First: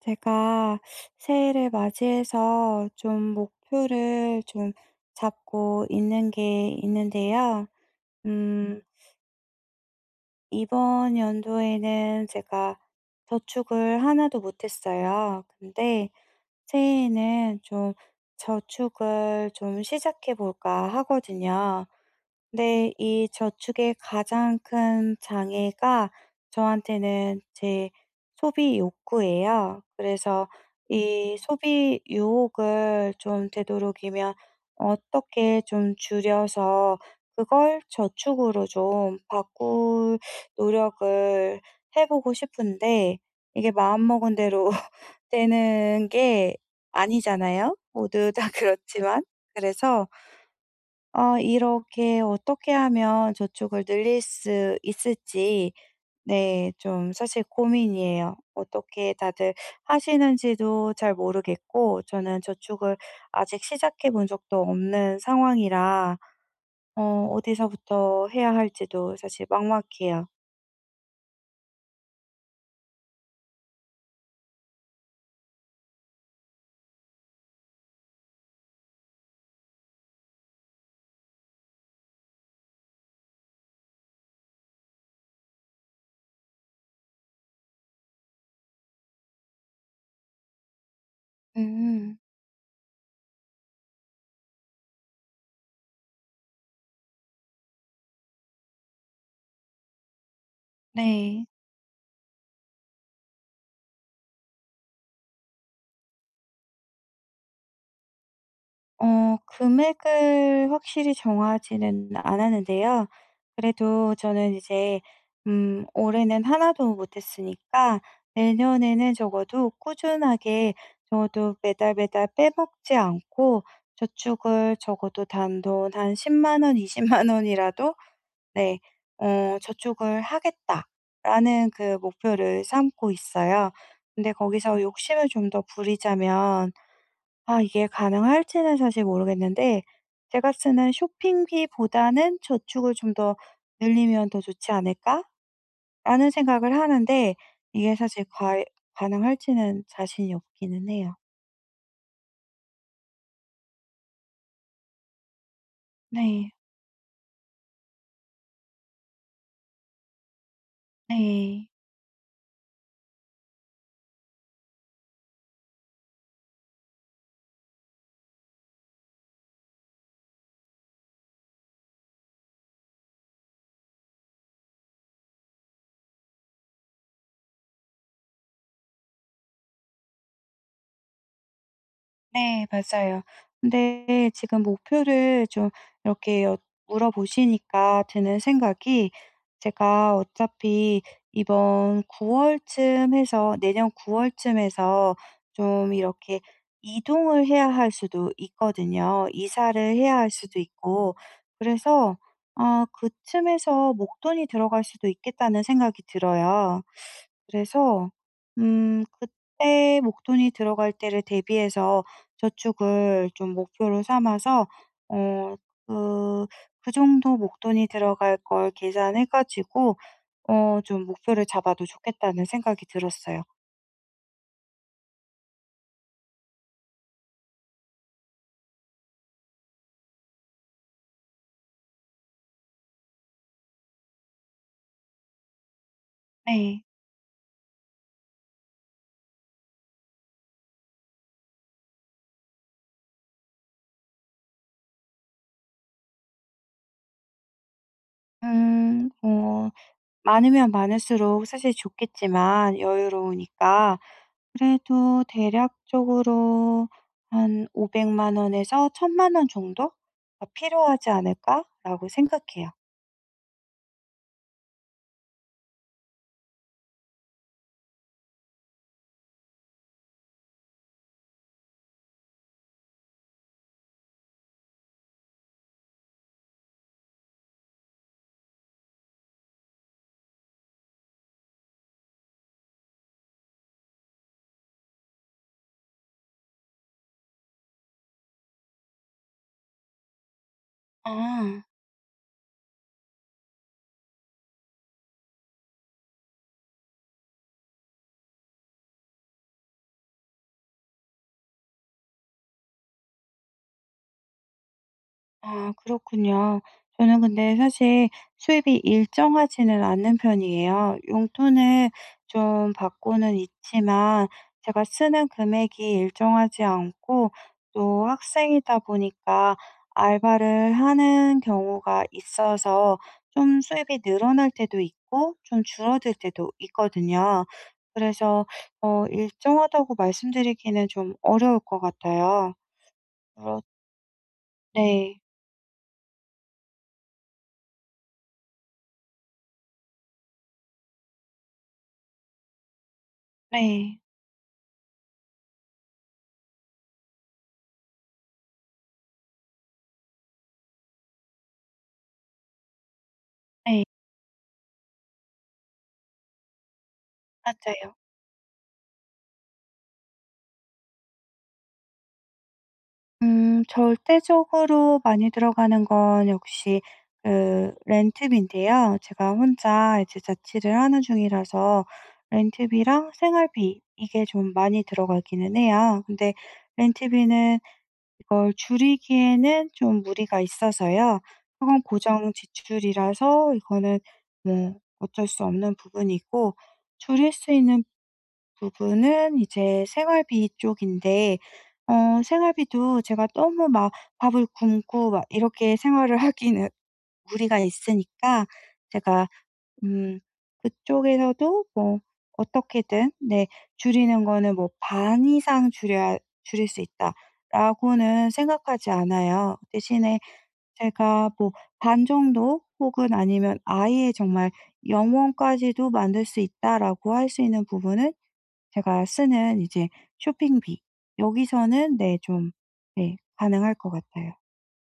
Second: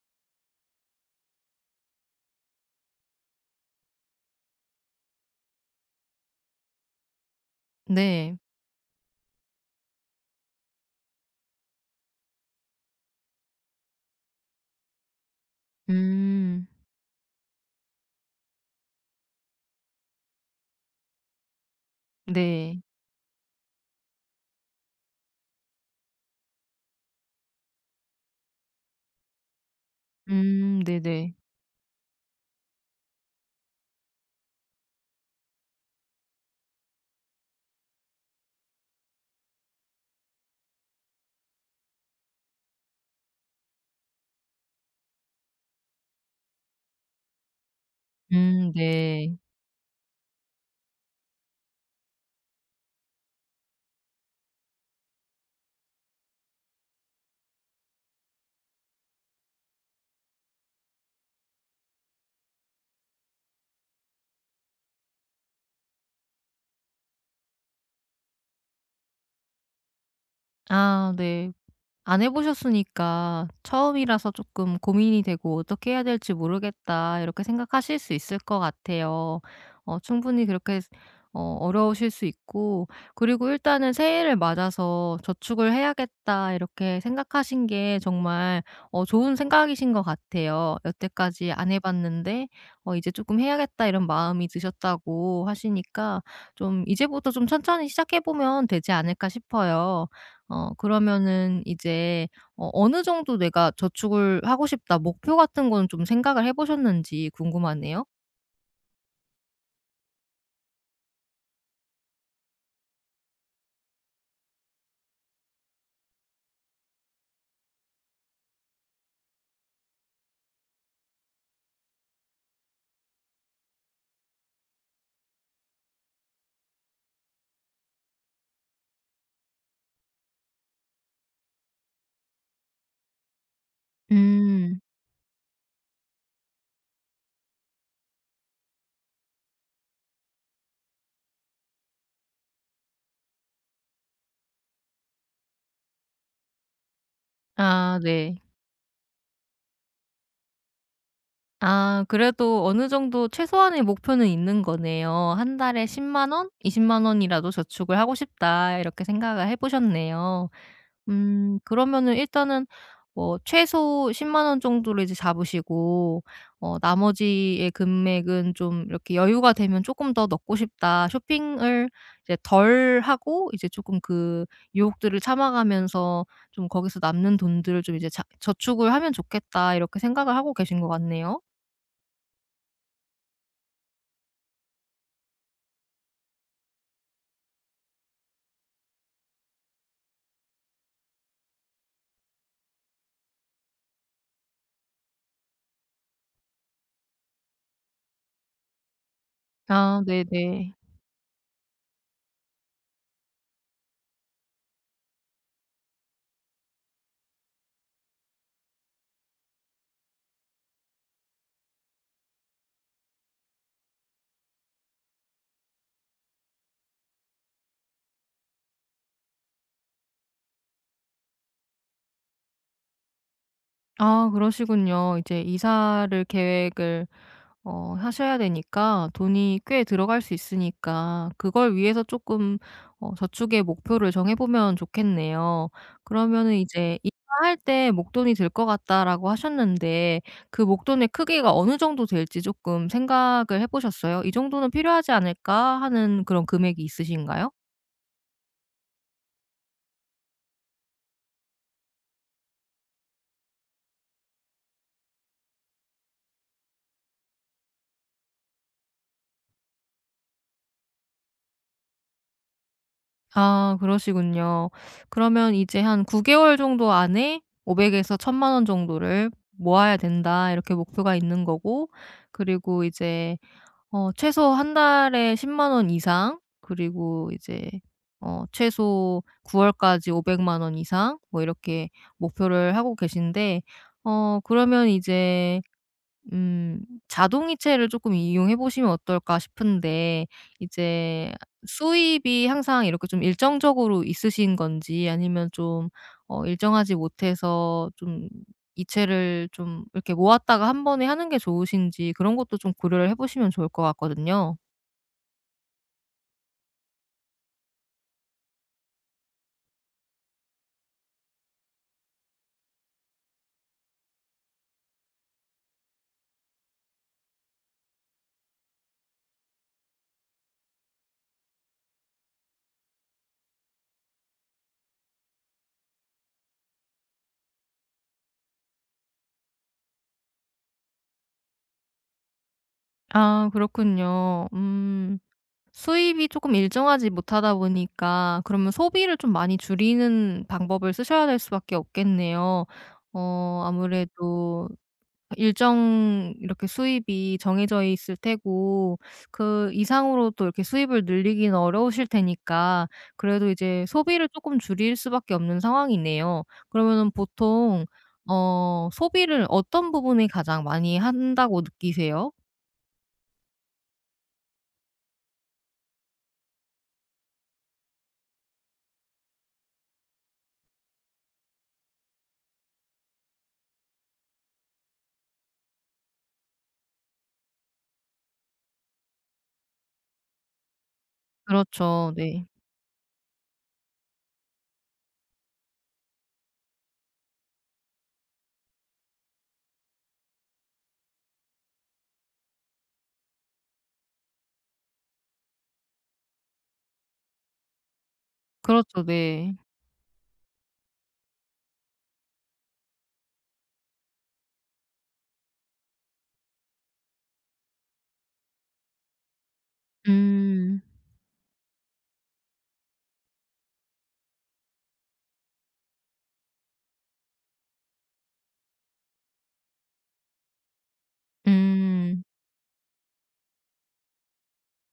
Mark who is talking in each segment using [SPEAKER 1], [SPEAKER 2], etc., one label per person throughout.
[SPEAKER 1] 제가 새해를 맞이해서 좀 목표를 좀 잡고 있는 게 있는데요.
[SPEAKER 2] 네.
[SPEAKER 1] 음, 이번 연도에는 제가 저축을 하나도 못했어요. 근데
[SPEAKER 2] 음.
[SPEAKER 1] 새해에는 좀 저축을 좀 시작해 볼까 하거든요.
[SPEAKER 2] 네.
[SPEAKER 1] 네. 이 저축의 가장 큰 장애가 저한테는 제 소비 욕구예요. 그래서
[SPEAKER 2] 네네.
[SPEAKER 1] 이 소비 유혹을 좀 되도록이면 어떻게 좀 줄여서 그걸 저축으로 좀 바꿀 노력을 해 보고 싶은데 이게 마음먹은 대로 되는 게 아니잖아요, 모두 다 그렇지만.
[SPEAKER 2] 네.
[SPEAKER 1] 그래서 이렇게 어떻게 하면 저축을 늘릴 수 있을지 네 좀 사실 고민이에요. 어떻게 다들 하시는지도 잘 모르겠고 저는 저축을 아직 시작해 본 적도 없는 상황이라 어 어디서부터 해야 할지도 사실 막막해요.
[SPEAKER 2] 아 네. 안 해 보셨으니까 처음이라서 조금 고민이 되고 '어떻게 해야 될지 모르겠다.' 이렇게 생각하실 수 있을 것 같아요. 충분히 그렇게 어려우실 수 있고, 그리고 일단은 '새해를 맞아서 저축을 해야겠다.' 이렇게 생각하신 게 정말 좋은 생각이신 것 같아요. 여태까지 안 해
[SPEAKER 1] 음.
[SPEAKER 2] 봤는데 '이제 조금 해야겠다.' 이런 마음이 드셨다고 하시니까, 좀 '이제부터 좀 천천히 시작해 보면 되지 않을까?' 싶어요.
[SPEAKER 1] 네.
[SPEAKER 2] 그러면은 이제 어느 정도 내가 '저축을 하고 싶다.' 목표 같은 거는 좀 생각을 해 보셨는지 궁금하네요.
[SPEAKER 1] 금액을 확실히 정하지는 않았는데요. 그래도 저는 이제 올해는 하나도 못 했으니까 내년에는 적어도 꾸준하게 적어도 매달 매달 빼먹지 않고 저축을 적어도 단돈 한 10원, 20만 원이라도 네 '저축을 하겠다.'라는 그 목표를 삼고 있어요. 근데
[SPEAKER 2] 음.
[SPEAKER 1] 거기서 욕심을 좀 더 부리자면 이게 가능할지는 사실 모르겠는데 제가 쓰는 '쇼핑비보다는 저축을 좀 더 늘리면 더 좋지 않을까?'라는 생각을 하는데 이게
[SPEAKER 2] 아
[SPEAKER 1] 사실
[SPEAKER 2] 네.
[SPEAKER 1] 가 가능할지는 자신이 없기는 해요.
[SPEAKER 2] 아 그래도 어느 정도 최소한의 목표는 있는 거네요. '한 달에 10원,
[SPEAKER 1] 네.
[SPEAKER 2] 2 0만 원이라도 저축을 하고 싶다.' 이렇게 생각을 해 보셨네요.
[SPEAKER 1] 네.
[SPEAKER 2] 그러면은 일단은 뭐 최소 10원 정도를 이제 잡으시고, 나머지의 금액은 좀 이렇게 여유가 되면 조금 더 넣고 싶다.' 쇼핑을 이제 덜 하고 이제 조금 그 유혹들을 참아가면서 좀 '거기서 남는 돈들을 좀 이제 자 저축을 하면 좋겠다.' 이렇게 생각을 하고 계신 것 같네요.
[SPEAKER 1] 네 맞아요. 근데 지금 목표를 좀 이렇게 여 물어보시니까 드는 생각이 제가 어차피 이번 9 월쯤 해서 내년 9 월쯤에서 좀 이렇게 이동을 해야 할 수도 있거든요. 이사를
[SPEAKER 2] 아
[SPEAKER 1] 해야 할 수도
[SPEAKER 2] 네네.
[SPEAKER 1] 있고 그래서 그쯤에서 목돈이 들어갈 수도 있겠다는 생각이 들어요. 그래서 그때 목돈이 들어갈 때를 대비해서 저축을 좀 목표로 삼아서 어 그 그 정도 목돈이 들어갈 걸 계산해 가지고 좀 목표를 잡아도 좋겠다는 생각이 들었어요.
[SPEAKER 2] 아 그러시군요. 이제 이사를 계획을 하셔야 되니까 돈이 꽤 들어갈 수 있으니까, 그걸 위해서 조금 저축의 목표를 정해 보면 좋겠네요. 그러면은
[SPEAKER 1] 네.
[SPEAKER 2] 이제 이사할 때 목돈이 들 것 같다."라고 하셨는데, 그 목돈의 크기가 어느 정도 될지 조금 생각을 해 보셨어요? '이 정도는 필요하지 않을까?' 하는 그런 금액이 있으신가요?
[SPEAKER 1] 뭐 많으면 많을수록 사실 좋겠지만 여유로우니까 그래도 대략적으로 한 500만 원에서 1,000만 원 정도가 필요하지 않을까라고 생각해요.
[SPEAKER 2] 아 그러시군요. 그러면 이제 한 9개월 정도 안에 500에서 1,000만 원 정도를 모아야 된다, 이렇게 목표가 있는 거고, 그리고 이제 최소 한 달에 10만 원 이상, 그리고 이제 최소 9 월까지 500만 원 이상, 뭐 이렇게 목표를 하고 계신데, 그러면 이제 음 자동이체를 조금 이용해 보시면 어떨까 싶은데, 이제
[SPEAKER 1] 아.
[SPEAKER 2] 수입이 항상 이렇게 좀 일정적으로 있으신 건지 아니면 좀 일정하지 못해서 좀 이체를 좀 이렇게 모았다가 한 번에 하는 게 좋으신지, 그런 것도 좀 고려를 해 보시면 좋을 것 같거든요.
[SPEAKER 1] 아 그렇군요. 저는 근데 사실 수입이 일정하지는 않는 편이에요. 용돈을 좀 받고는 있지만 제가 쓰는 금액이 일정하지 않고 또 학생이다 보니까 알바를 하는 경우가 있어서 좀 수입이 늘어날 때도 있고 좀 줄어들 때도 있거든요. 그래서 일정하다고 말씀드리기는 좀 어려울 것 같아요.
[SPEAKER 2] 아 그렇군요.
[SPEAKER 1] 네.
[SPEAKER 2] 수입이 조금 일정하지 못하다 보니까, 그러면 소비를 좀 많이 줄이는 방법을 쓰셔야 될 수밖에 없겠네요.
[SPEAKER 1] 네.
[SPEAKER 2] 아무래도 일정 이렇게 수입이 정해져 있을 테고, 그 이상으로 또 이렇게 수입을 늘리기는 어려우실 테니까, 그래도
[SPEAKER 1] 네.
[SPEAKER 2] 이제 소비를 조금 줄일 수밖에 없는 상황이네요. 그러면은 보통
[SPEAKER 1] 맞아요.
[SPEAKER 2] 소비를 어떤 부분이 가장 많이 한다고 느끼세요?
[SPEAKER 1] 절대적으로 많이 들어가는 건 역시 그 렌트비인데요. 제가 혼자 이제 자취를 하는 중이라서 렌트비랑 생활비 이게 좀 많이 들어가기는 해요. 근데 렌트비는 이걸 줄이기에는 좀 무리가 있어서요. 그건
[SPEAKER 2] 그렇죠.
[SPEAKER 1] 고정
[SPEAKER 2] 네.
[SPEAKER 1] 지출이라서 이거는 뭐 어쩔 수 없는 부분이고 줄일 수 있는 부분은 이제 생활비 쪽인데 생활비도 제가 너무 막 밥을 굶고 막 이렇게 생활을 하기는 무리가 있으니까
[SPEAKER 2] 그렇죠.
[SPEAKER 1] 제가
[SPEAKER 2] 네.
[SPEAKER 1] 음 그쪽에서도 뭐 어떻게든 네 줄이는 거는 뭐 '반 이상 줄여야 줄일 수 있다.'라고는 생각하지 않아요. 대신에
[SPEAKER 2] 음.
[SPEAKER 1] 제가 뭐 반 정도 혹은 아니면 아예 정말 '영원까지도 만들 수 있다.'라고 할 수 있는 부분은 제가 쓰는 이제 쇼핑비 여기서는 네
[SPEAKER 2] 음.
[SPEAKER 1] 좀 네 가능할 것 같아요.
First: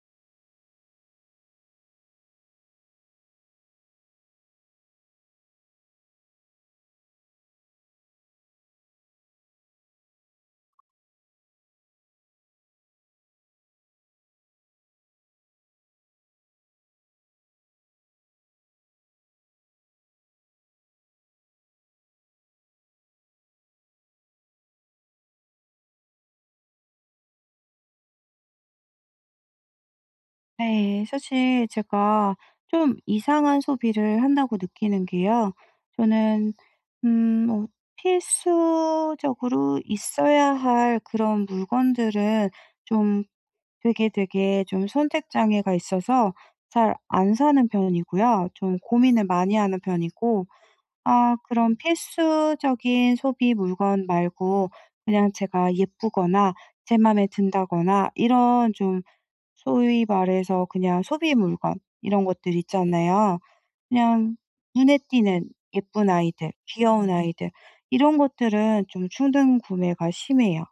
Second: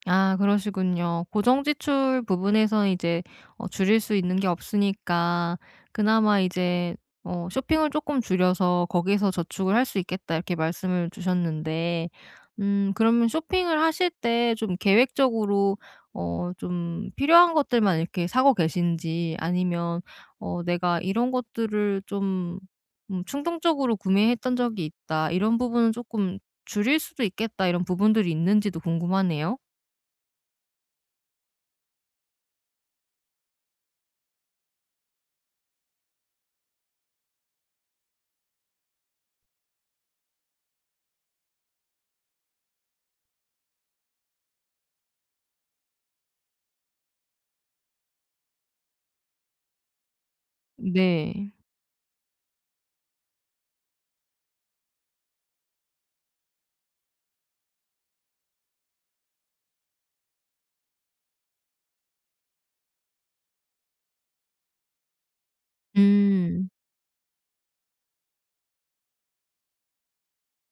[SPEAKER 2] 아 그러시군요. 고정 지출 부분에서 이제 줄일 수 있는 게 없으니까, 그나마 이제 "쇼핑을 조금 줄여서 거기에서 저축을 할 수 있겠다." 이렇게 말씀을 주셨는데, 그러면 쇼핑을 하실 때 좀 계획적으로 좀 필요한 것들만 이렇게 사고 계신지, 아니면 '내가 이런 것들을 좀 충동적으로 구매했던 적이 있다. 이런 부분은 조금 줄일 수도 있겠다.' 이런 부분들이 있는지도 궁금하네요.
[SPEAKER 1] 네. 사실 제가 좀 이상한 소비를 한다고 느끼는 게요. 저는 뭐 필수적으로 있어야 할 그런 물건들은 좀 되게, 되게 좀 선택 장애가 있어서 잘 안 사는 편이고요. 좀 고민을 많이 하는 편이고 아
[SPEAKER 2] 네.
[SPEAKER 1] 그럼 필수적인 소비 물건 말고 그냥 제가 예쁘거나 제 맘에 든다거나 이런 좀 소위 말해서 그냥 소비 물건 이런 것들 있잖아요. 그냥 눈에 띄는 예쁜 아이들,
[SPEAKER 2] 음.
[SPEAKER 1] 귀여운 아이들 이런 것들은 좀 충동 구매가 심해요.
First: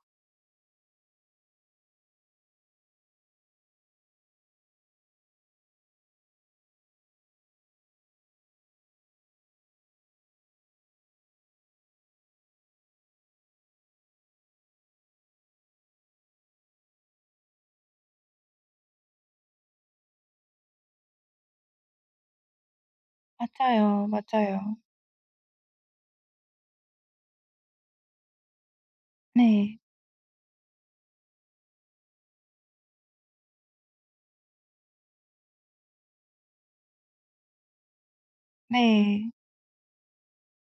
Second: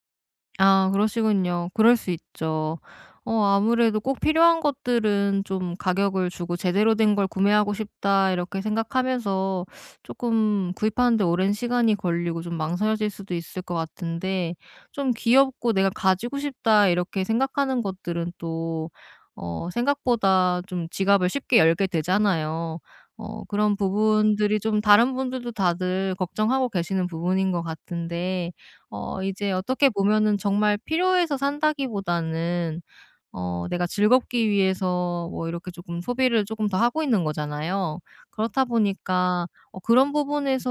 [SPEAKER 2] 아 그러시군요. 그럴 수 있죠. 아무래도 꼭 필요한 것들은 좀 가격을 주고 '제대로 된 걸 구매하고 싶다.' 이렇게 생각하면서, 조금 구입하는 데 오랜 시간이 걸리고 좀 망설여질 수도 있을 것 같은데, 좀 귀엽고 '내가 가지고 싶다.' 이렇게 생각하는 것들은 또 생각보다 좀 지갑을 쉽게 열게 되잖아요. 그런
[SPEAKER 1] 맞아요,
[SPEAKER 2] 부분들이
[SPEAKER 1] 맞아요.
[SPEAKER 2] 좀 다른 분들도 다들 걱정하고 계시는 부분인 것 같은데, 이제
[SPEAKER 1] 네.
[SPEAKER 2] 어떻게 보면은 정말 필요해서 산다기보다는 내가 즐겁기 위해서 뭐 이렇게 조금 소비를 조금 더 하고 있는 거잖아요. 그렇다
[SPEAKER 1] 네.
[SPEAKER 2] 보니까 그런 부분에서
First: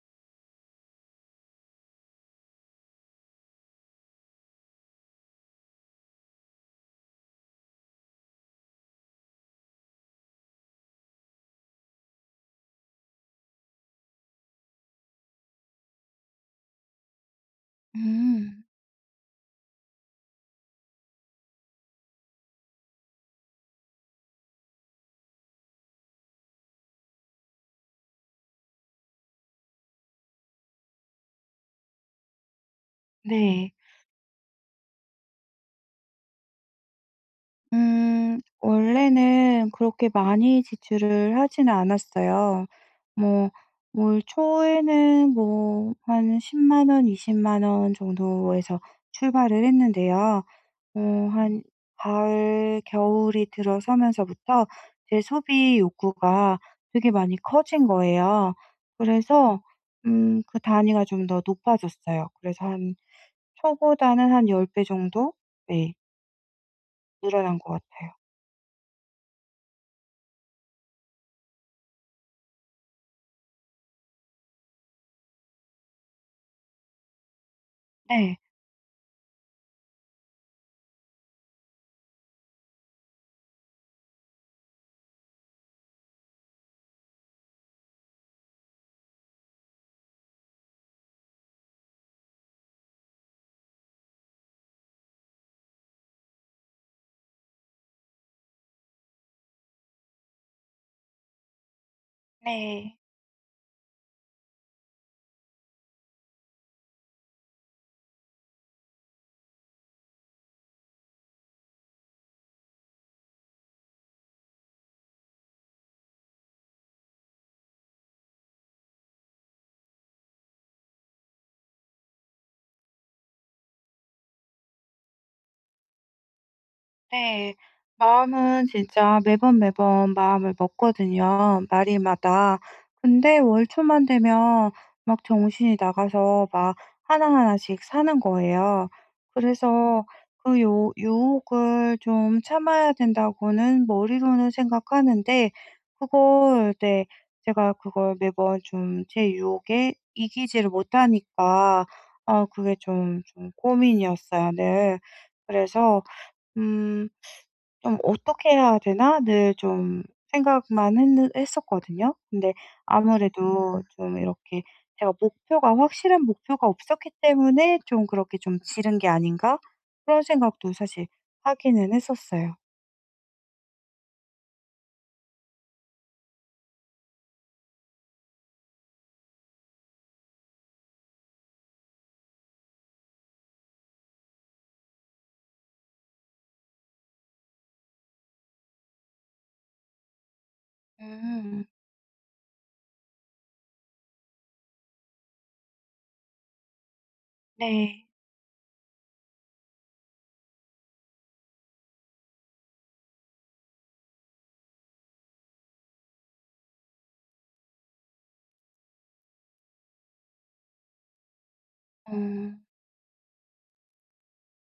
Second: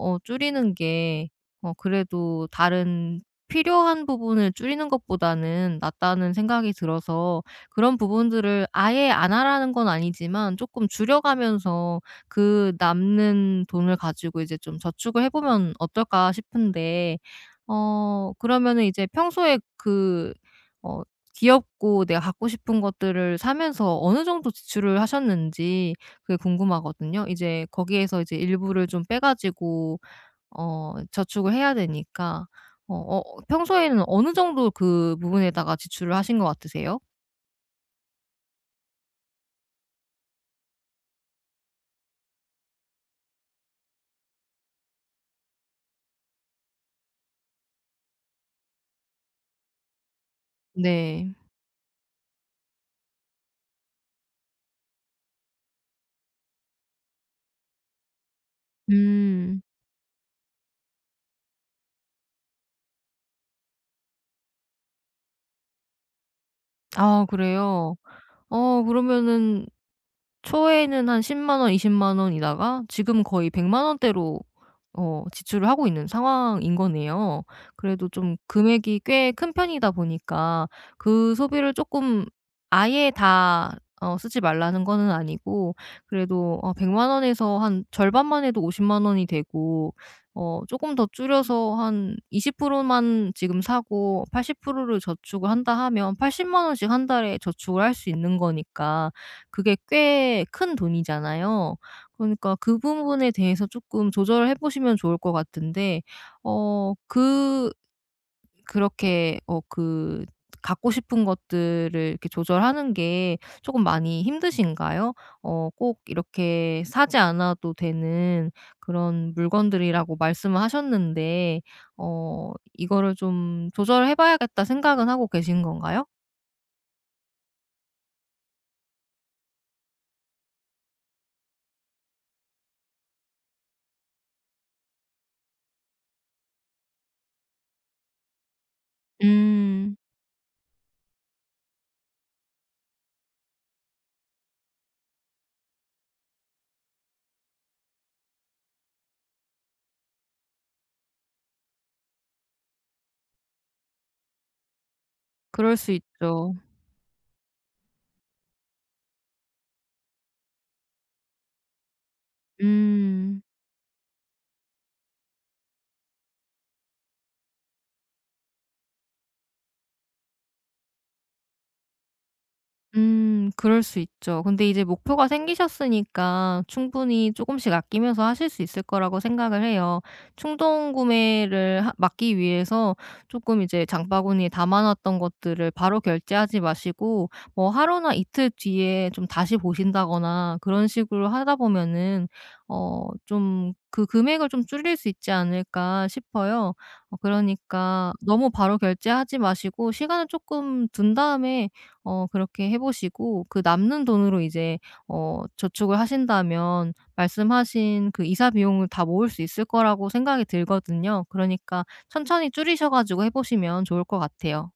[SPEAKER 2] 줄이는 게, 그래도 다른 필요한 부분을 줄이는 것보다는 낫다는 생각이 들어서, 그런 부분들을 아예 안 하라는 건 아니지만 조금 줄여가면서 그 남는 돈을 가지고 이제 좀 저축을 해 보면 어떨까 싶은데,
[SPEAKER 1] 음.
[SPEAKER 2] 그러면은 이제 평소에 그어 귀엽고 내가 갖고 싶은 것들을 사면서 어느 정도 지출을 하셨는지 그게 궁금하거든요. 이제 거기에서 이제 일부를 좀 빼 가지고 저축을 해야 되니까, 어 어
[SPEAKER 1] 네.
[SPEAKER 2] 평소에는 어느 정도 그 부분에다가 지출을 하신 것 같으세요?
[SPEAKER 1] 원래는 그렇게 많이 지출을 하지는 않았어요. 뭐 올 초에는 뭐 한 10만 원, 20만 원 정도에서 출발을 했는데요.
[SPEAKER 2] 네.
[SPEAKER 1] 한 가을, 겨울이 들어서면서부터 제 소비 욕구가 되게 많이 커진 거예요.
[SPEAKER 2] 음.
[SPEAKER 1] 그래서 그 단위가 좀 더 높아졌어요. 그래서 한 초보다는 한 10배 정도 네
[SPEAKER 2] 아
[SPEAKER 1] 늘어난 것
[SPEAKER 2] 그래요?
[SPEAKER 1] 같아요.
[SPEAKER 2] 그러면은 초에는 한 10원, 2 0만 원이다가 지금 거의 100원대로 지출을 하고 있는 상황인 거네요. 그래도 좀
[SPEAKER 1] 네.
[SPEAKER 2] 금액이 꽤 큰 편이다 보니까, 그 소비를 쪼끔 아예 다 쓰지 말라는 거는 아니고, 그래도 100원에서 한 절반만 해도 5 0만 원이 되고, 쪼끔 더 줄여서 한 20%만 지금 사고 80%를 저축을 한다 하면 8 0만 원씩 한 달에 저축을 할 수 있는 거니까, 그게 꽤 큰 돈이잖아요. 그러니까 그
[SPEAKER 1] 네.
[SPEAKER 2] 부분에 대해서 조금 조절을 해 보시면 좋을 것 같은데, 어 그 그렇게 그 갖고 싶은 것들을 이렇게 조절하는 게 조금 많이 힘드신가요? 꼭 이렇게 사지 않아도 되는 그런 물건들이라고 말씀을 하셨는데, 이거를 좀 '조절해 봐야겠다.' 생각은 하고 계신 건가요?
[SPEAKER 1] 네. 마음은 진짜 매번 매번 마음을 먹거든요, 말일마다. 근데 월 초만 되면 막 정신이 나가서 막 하나하나씩 사는 거예요.
[SPEAKER 2] 음.
[SPEAKER 1] 그래서 요 유혹을 좀 참아야 된다고는 머리로는 생각하는데 그걸 네 제가 그걸 매번 좀 제 유혹에 이기지를 못하니까 아 그게 좀 고민이었어요 늘.
[SPEAKER 2] 그럴 수
[SPEAKER 1] 그래서
[SPEAKER 2] 있죠.
[SPEAKER 1] 음 좀 '어떻게 해야 되나?' 늘 좀 생각만 했 했었거든요. 근데
[SPEAKER 2] 음.
[SPEAKER 1] 아무래도 좀 이렇게 제가 목표가 확실한 목표가 없었기 때문에 좀 그렇게 좀 '지른 게 아닌가?' 그런 생각도 사실 하기는 했었어요.
[SPEAKER 2] 그럴 수 있죠. 근데 이제 목표가 생기셨으니까 충분히 조금씩 아끼면서 하실 수 있을 거라고 생각을 해요. 충동 구매를 하 막기 위해서 조금 이제 장바구니에 담아 놨던 것들을 바로 결제하지 마시고, 뭐 하루나 이틀 뒤에 좀 다시 보신다거나 그런 식으로 하다
[SPEAKER 1] 음.
[SPEAKER 2] 보면은 좀 그 금액을 좀 줄일 수 있지 않을까 싶어요.
[SPEAKER 1] 네.
[SPEAKER 2] 그러니까 너무 바로 결제하지 마시고 시간을 조금 둔 다음에 그렇게 해 보시고, 그 남는 돈으로 이제 저축을 하신다면 말씀하신 그 이사 비용을 다 모을 수 있을 거라고 생각이 들거든요. 그러니까 천천히
[SPEAKER 1] 음.
[SPEAKER 2] 줄이셔 가지고 해 보시면 좋을 것 같아요.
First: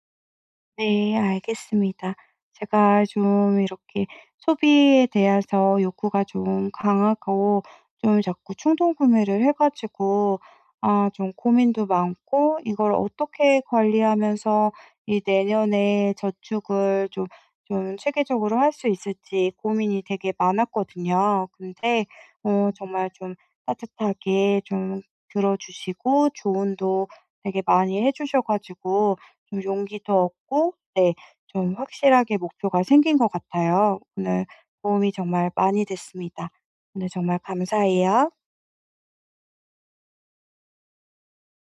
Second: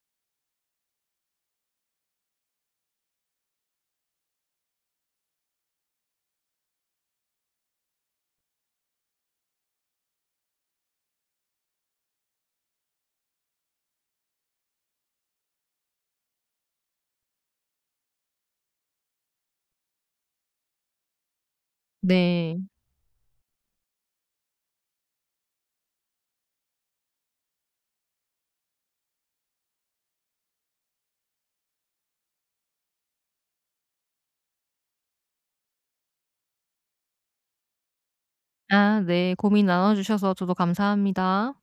[SPEAKER 1] 네, 알겠습니다. 제가 좀 이렇게 소비에 대해서 욕구가 좀 강하고 좀 자꾸 충동 구매를 해가지고 아, 좀 고민도 많고 이걸 어떻게 관리하면서 이 내년에 저축을 좀 체계적으로 할 수 있을지 고민이 되게 많았거든요. 근데
[SPEAKER 2] 네.
[SPEAKER 1] 정말 좀 따뜻하게 좀 들어주시고 조언도 되게 많이 해주셔가지고 좀 용기도 얻고 네 좀 확실하게 목표가 생긴 것 같아요. 오늘 도움이 정말 많이 됐습니다. 오늘 정말 감사해요.
[SPEAKER 2] 아 네. 고민 나눠 주셔서 저도 감사합니다.